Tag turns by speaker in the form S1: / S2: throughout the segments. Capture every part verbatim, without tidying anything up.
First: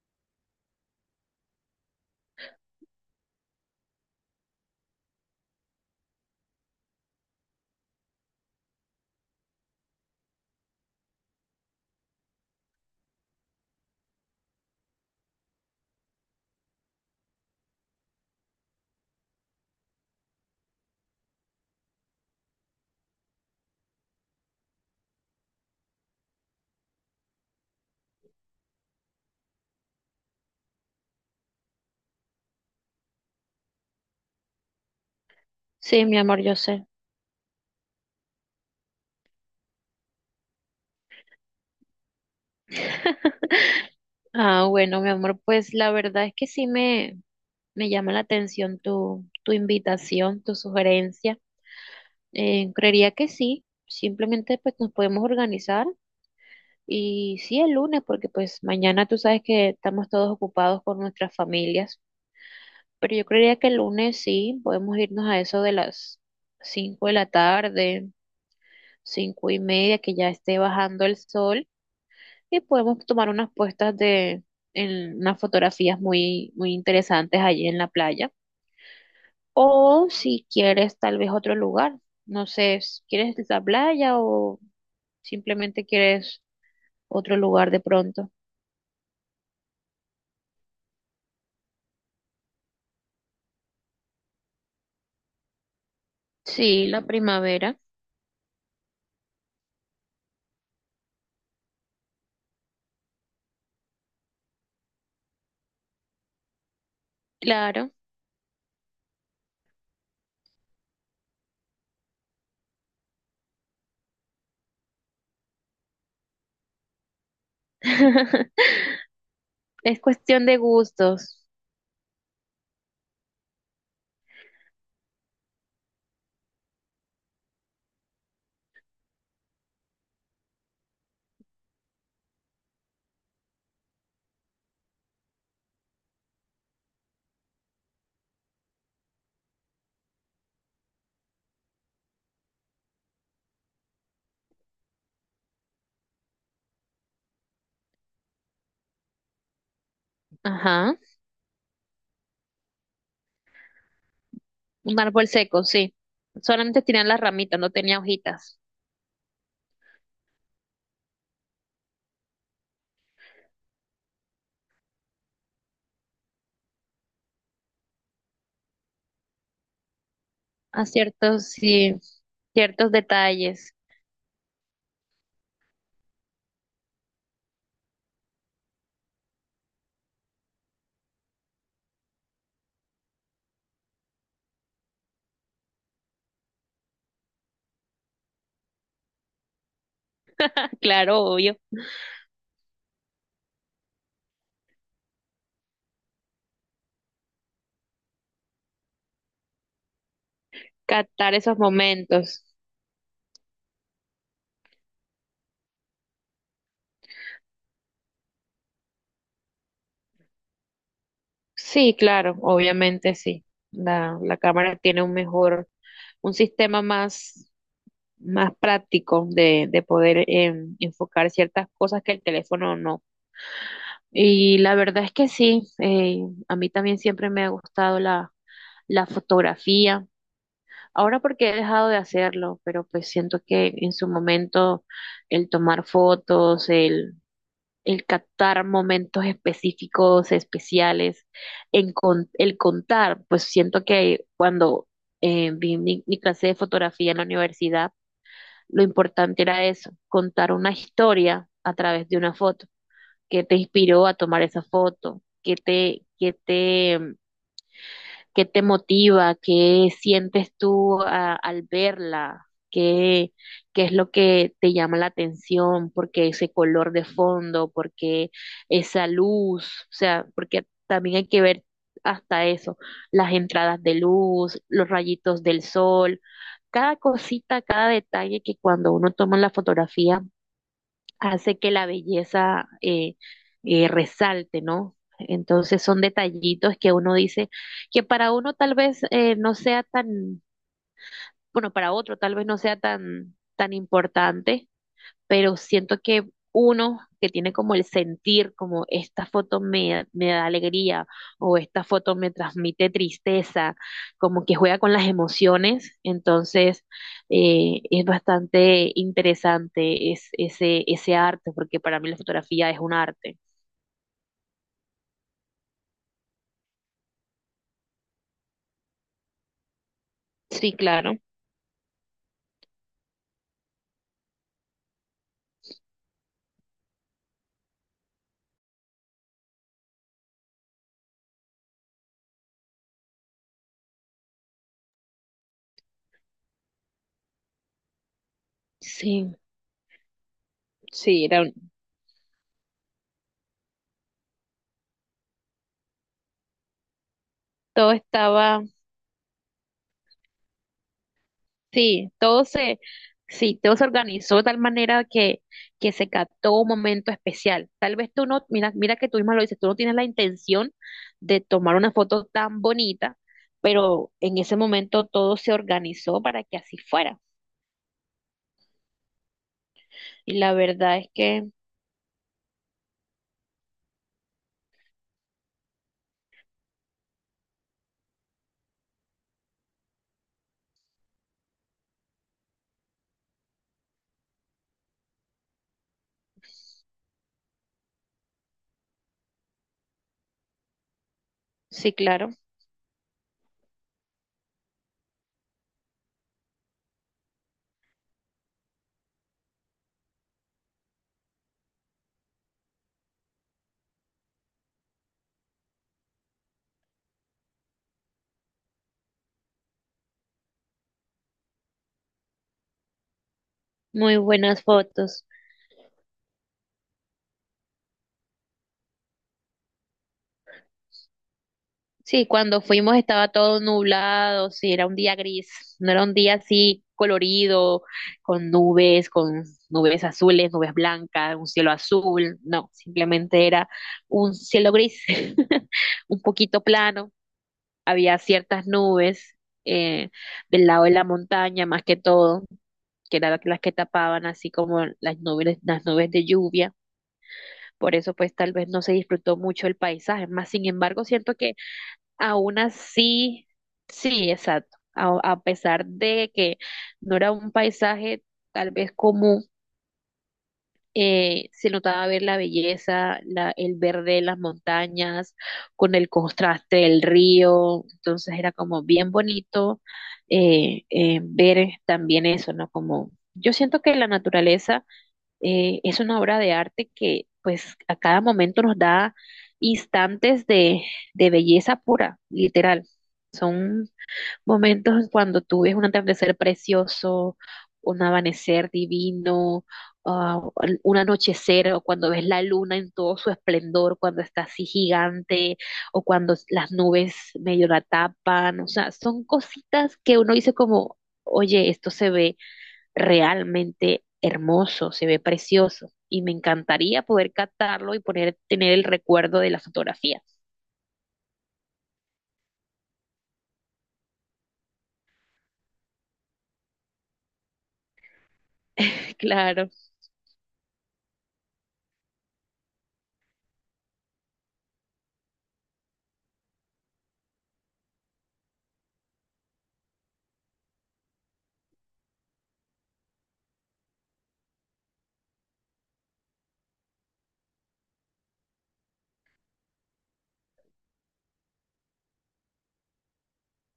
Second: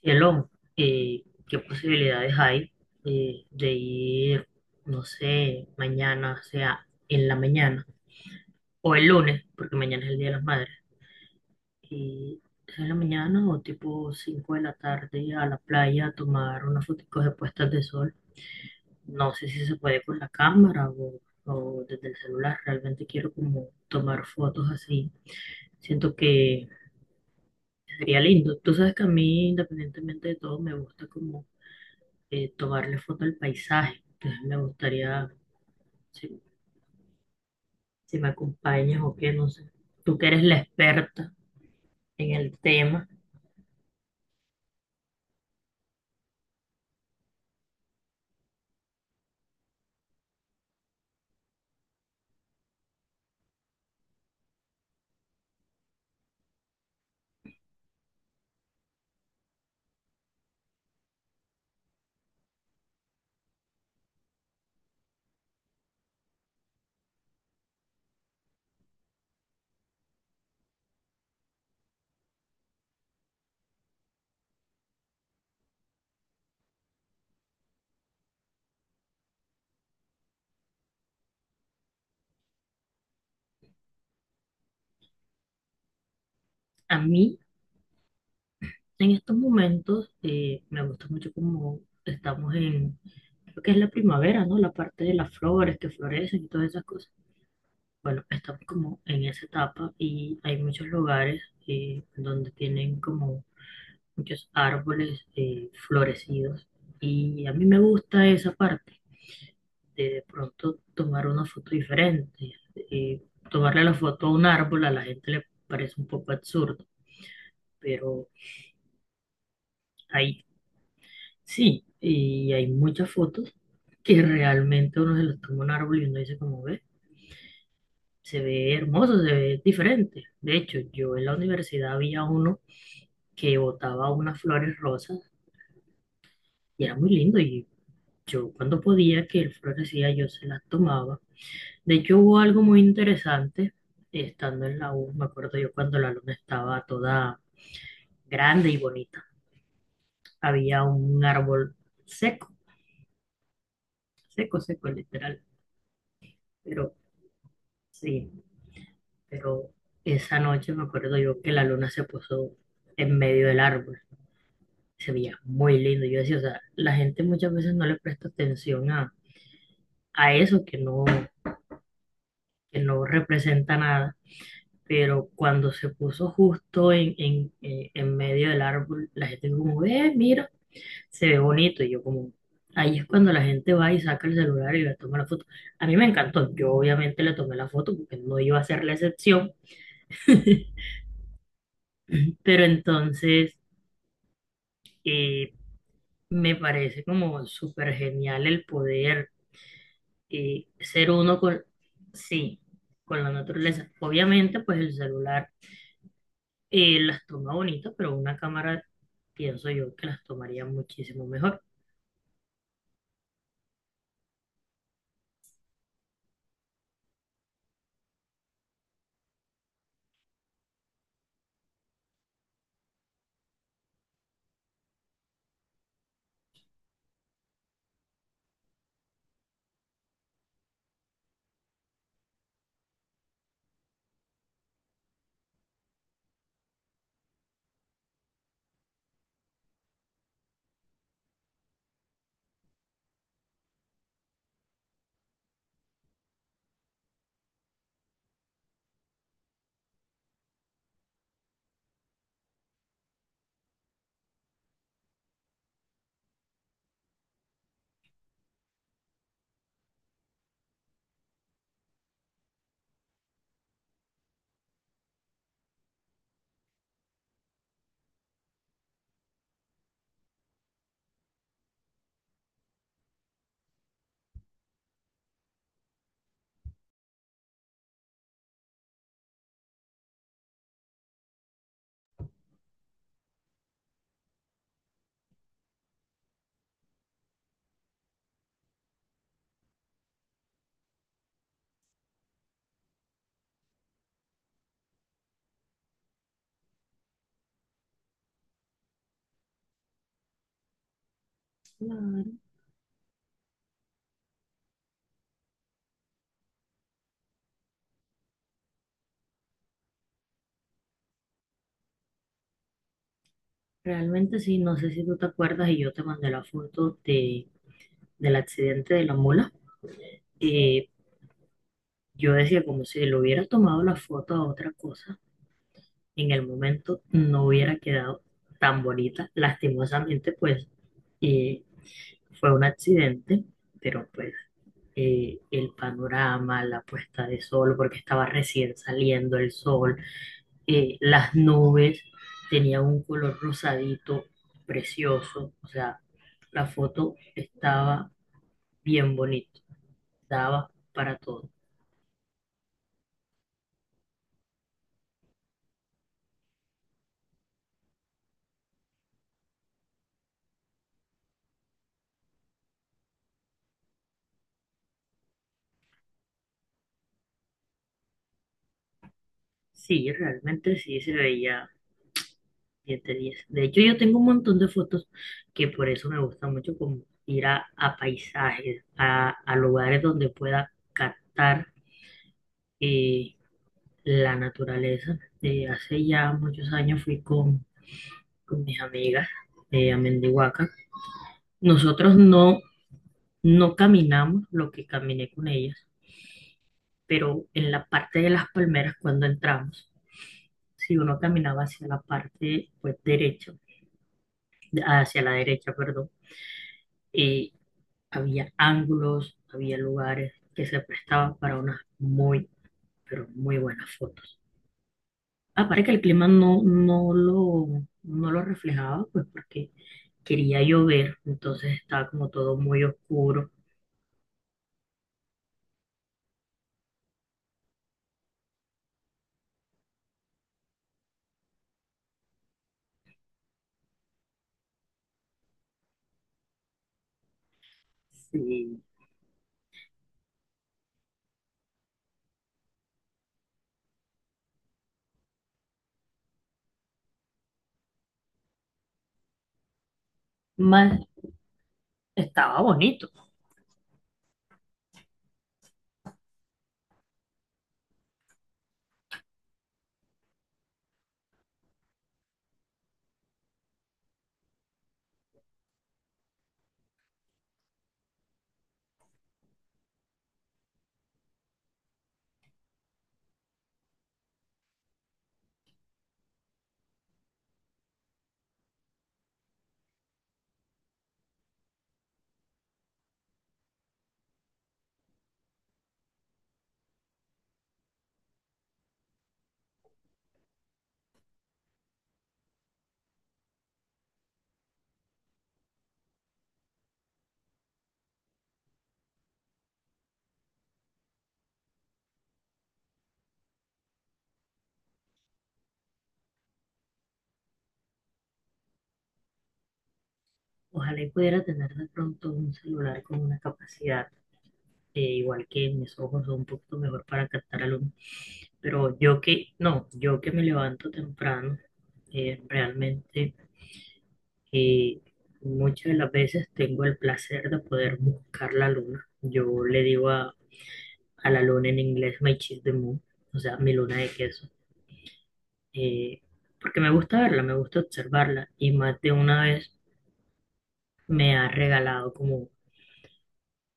S1: Cielo, eh, ¿qué posibilidades hay eh, de ir, no sé, mañana, o sea, en la mañana o el lunes, porque mañana es el Día de las Madres, y sea, en la mañana o tipo cinco de la tarde a la playa a tomar unas fotos de puestas de sol? No sé si se puede con la cámara o, o desde el celular, realmente quiero como tomar fotos así. Siento que sería lindo. Tú sabes que a mí, independientemente de todo, me gusta como eh, tomarle foto al paisaje. Entonces me gustaría,
S2: Sí, mi
S1: si,
S2: amor, yo sé.
S1: si me acompañas o qué, no sé. Tú que eres la experta en el tema.
S2: Ah, bueno, mi amor, pues la verdad es que sí me, me llama la atención tu, tu invitación, tu sugerencia. Eh, creería que sí, simplemente pues nos podemos organizar y sí el lunes, porque pues mañana tú sabes que estamos todos ocupados con nuestras familias, pero yo creería que el lunes sí, podemos irnos a eso de las cinco de la tarde, cinco y media, que ya esté bajando el sol y podemos tomar unas puestas de en unas fotografías muy, muy interesantes allí en la playa. O si quieres tal vez otro lugar, no sé, si ¿quieres la playa o simplemente quieres
S1: A
S2: otro
S1: mí,
S2: lugar de pronto?
S1: en estos momentos, eh, me gusta mucho como estamos en, creo que es la primavera, ¿no? La parte de las flores que florecen y todas esas
S2: Sí, la
S1: cosas.
S2: primavera,
S1: Bueno, estamos como en esa etapa y hay muchos lugares eh, donde tienen como muchos árboles eh, florecidos y a mí me
S2: claro.
S1: gusta esa parte. de, de pronto tomar una foto diferente. Eh, Tomarle la foto a un árbol a la gente le parece un poco absurdo, pero
S2: Es
S1: hay,
S2: cuestión de gustos.
S1: sí, y hay muchas fotos que realmente uno se los toma a un árbol y uno dice como ve, se ve hermoso, se ve diferente. De hecho, yo en la universidad había uno que botaba unas flores rosas y era muy lindo y yo cuando podía que el florecía yo se las tomaba. De hecho, hubo algo muy interesante estando en la U. Me acuerdo yo cuando la luna estaba toda grande y bonita. Había
S2: Ajá.
S1: un árbol seco, seco, seco,
S2: Un árbol
S1: literal.
S2: seco, sí. Solamente
S1: Pero
S2: tenían las ramitas, no tenía
S1: sí,
S2: hojitas.
S1: pero esa noche me acuerdo yo que la luna se puso en medio del árbol. Se veía muy lindo. Yo decía, o sea, la gente muchas veces no le presta atención a, a eso que
S2: A
S1: no,
S2: ciertos, sí,
S1: que
S2: ciertos
S1: no
S2: detalles.
S1: representa nada, pero cuando se puso justo en, en, eh, en medio del árbol, la gente como, eh, mira, se ve bonito. Y yo como, ahí es cuando la gente va y saca el celular y le toma la foto. A mí me encantó, yo obviamente le tomé la foto porque no iba a ser la excepción,
S2: Claro, obvio.
S1: pero entonces eh, me parece como súper genial el poder eh, ser
S2: Captar
S1: uno
S2: esos
S1: con,
S2: momentos.
S1: sí, con la naturaleza. Obviamente, pues el celular Eh, las toma bonitas, pero una cámara pienso yo que las tomaría muchísimo mejor.
S2: Sí, claro, obviamente sí. La, la cámara tiene un mejor, un sistema más, más práctico de, de poder eh, enfocar ciertas cosas que el teléfono no. Y la verdad es que sí, eh, a mí también siempre me ha gustado la, la fotografía. Ahora porque he dejado de hacerlo, pero pues siento que en su momento el tomar fotos, el captar momentos específicos, especiales, en con- el contar, pues siento que cuando eh, vi mi, mi clase de fotografía en la universidad, lo importante era eso, contar una historia a través de una foto, que te inspiró a tomar esa foto, que te, que te ¿Qué te motiva? ¿Qué sientes tú a- al verla? ¿Qué, qué es lo que te llama la atención? ¿Por qué ese color de fondo? ¿Por qué esa luz? O sea, porque también hay que ver hasta eso, las entradas de luz, los rayitos del sol, cada cosita, cada detalle que cuando uno toma la fotografía hace que la belleza eh, eh, resalte, ¿no? Entonces son detallitos que uno dice que para uno tal vez eh, no sea tan, bueno, para otro tal vez no sea tan, tan importante pero siento que uno que tiene como el sentir, como esta foto me, me da alegría o esta foto me
S1: Claro.
S2: transmite tristeza, como que juega con las emociones, entonces eh, es bastante interesante es- ese, ese arte, porque para mí la fotografía es un arte.
S1: Realmente sí, no sé si tú te acuerdas y yo te mandé la foto de, del accidente de la mula.
S2: Sí,
S1: Eh,
S2: claro.
S1: yo decía como si le hubiera tomado la foto a otra cosa, en el momento no hubiera quedado tan bonita. Lastimosamente, pues eh, fue un accidente, pero pues eh, el panorama, la puesta de sol, porque estaba recién
S2: Sí.
S1: saliendo el sol, eh,
S2: Sí,
S1: las
S2: era un-
S1: nubes tenían un color rosadito precioso, o sea, la foto
S2: todo
S1: estaba
S2: estaba.
S1: bien bonita, daba para todo.
S2: Sí, todo se, sí, todo se organizó de tal manera que, que se captó un momento especial. Tal vez tú no, mira, mira que tú misma lo dices, tú no tienes la intención de tomar una foto tan bonita, pero en ese momento todo se organizó para que así fuera.
S1: Sí,
S2: Y la
S1: realmente
S2: verdad
S1: sí
S2: es
S1: se
S2: que,
S1: veía diez de diez. De hecho, yo tengo un montón de fotos que por eso me gusta mucho como ir a, a paisajes, a, a lugares donde pueda captar eh, la naturaleza. Eh, hace ya muchos años fui con, con mis amigas eh, a Mendihuaca.
S2: sí,
S1: Nosotros
S2: claro,
S1: no, no caminamos lo que caminé con ellas, pero en la parte de las palmeras cuando entramos, si uno caminaba hacia la parte pues derecha, hacia la derecha, perdón, eh, había ángulos, había lugares que se prestaban para unas muy, pero muy buenas
S2: muy
S1: fotos.
S2: buenas fotos.
S1: Aparte que el clima no, no lo, no lo reflejaba, pues porque quería llover, entonces estaba
S2: Sí,
S1: como todo
S2: cuando
S1: muy
S2: fuimos estaba
S1: oscuro.
S2: todo nublado, sí, era un día gris, no era un día así colorido, con nubes, con nubes azules, nubes blancas, un cielo azul, no, simplemente era un cielo gris, un poquito plano, había ciertas
S1: Sí.
S2: nubes eh, del lado de la montaña más que todo, que eran las que tapaban así como las nubes, las nubes de lluvia, por eso pues tal vez no se disfrutó mucho el paisaje, más sin
S1: Más,
S2: embargo siento. Aún
S1: estaba bonito.
S2: así, sí, exacto. A, a pesar de que no era un paisaje tal vez común, eh, se notaba ver la belleza, la, el verde de las montañas, con el contraste del río. Entonces era como bien bonito eh, eh, ver también eso, ¿no? Como yo siento que la naturaleza eh, es una obra de arte que pues a cada momento nos da instantes de, de belleza pura, literal. Son momentos cuando tú ves un atardecer precioso, un amanecer divino, ah, un anochecer, o cuando ves la luna en todo su esplendor, cuando está así gigante, o cuando las nubes medio la tapan. O sea, son cositas que uno dice como, oye, esto se ve realmente hermoso, se ve precioso y me encantaría poder captarlo y poner, tener el recuerdo de las fotografías.
S1: Ojalá y pudiera tener de pronto un celular con una capacidad, eh, igual que mis ojos son un poquito mejor para captar a luz, pero yo que,
S2: Claro,
S1: no, yo que me levanto temprano, eh, realmente eh, muchas de las veces tengo el placer de poder buscar la luna. Yo le digo a, a la luna en inglés, my cheese the moon, o sea, mi luna de queso, eh, porque me gusta verla, me gusta observarla y más de una vez me ha regalado como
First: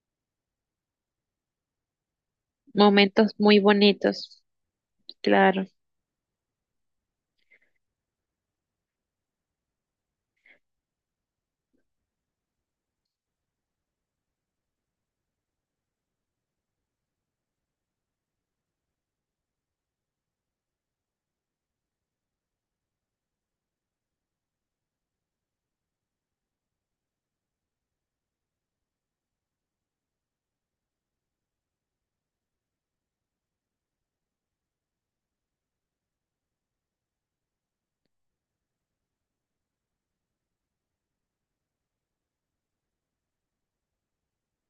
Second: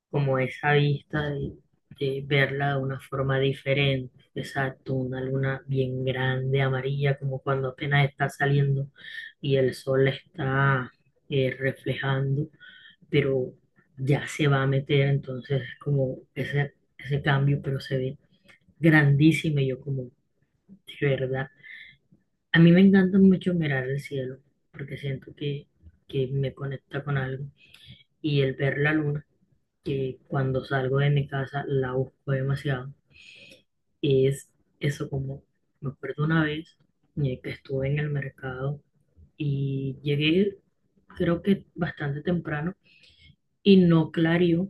S1: como esa vista de, de verla de una
S2: momentos
S1: forma
S2: muy
S1: diferente.
S2: bonitos,
S1: Exacto, una luna
S2: claro,
S1: bien grande, amarilla, como cuando apenas está saliendo y el sol la está eh, reflejando, pero ya se va a meter, entonces es como ese, ese cambio, pero se ve grandísimo y yo como, de verdad. A mí me encanta mucho mirar el cielo, porque siento que, que me conecta con algo. Y el ver la luna que cuando salgo de mi casa la busco demasiado. Y es eso como, me acuerdo una vez eh, que estuve en el mercado y llegué creo que bastante temprano y no clarió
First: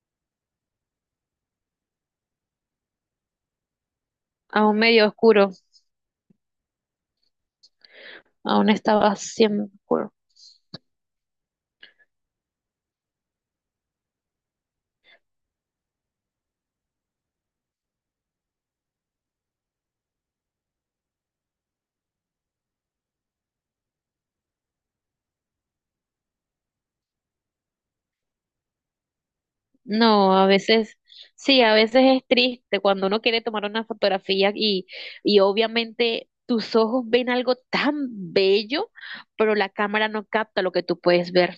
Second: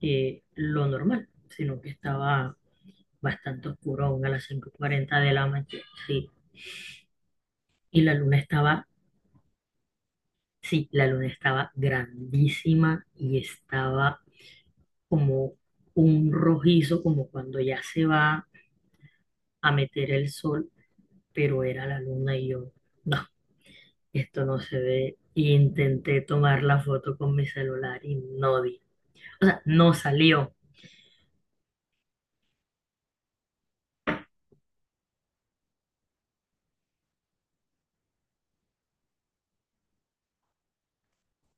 S1: eh, lo normal, sino que estaba bastante oscuro aún a las cinco
S2: aún
S1: y
S2: medio
S1: cuarenta de la
S2: oscuro,
S1: mañana. Sí, y la luna
S2: aún
S1: estaba,
S2: estaba siempre oscuro.
S1: sí, la luna estaba grandísima y estaba como un rojizo, como cuando ya se va a meter el sol, pero era la luna y yo, no, esto no se ve. Y intenté tomar la foto con mi celular y no di. O sea, no
S2: No, a
S1: salió.
S2: veces, sí, a veces es triste cuando uno quiere tomar una fotografía y, y obviamente tus ojos ven algo tan bello, pero la cámara no capta lo que tú puedes ver,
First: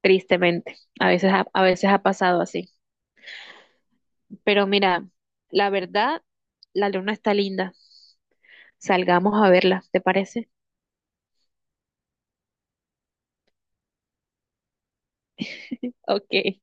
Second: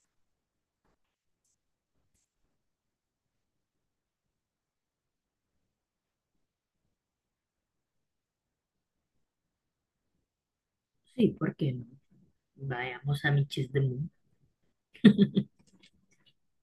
S2: tristemente. A veces, ha- a veces ha pasado así. Pero mira, la verdad, la luna está linda. Salgamos a verla, ¿te parece?
S1: Sí, ¿por qué no? Vayamos a Michis de Mundo.
S2: Ok.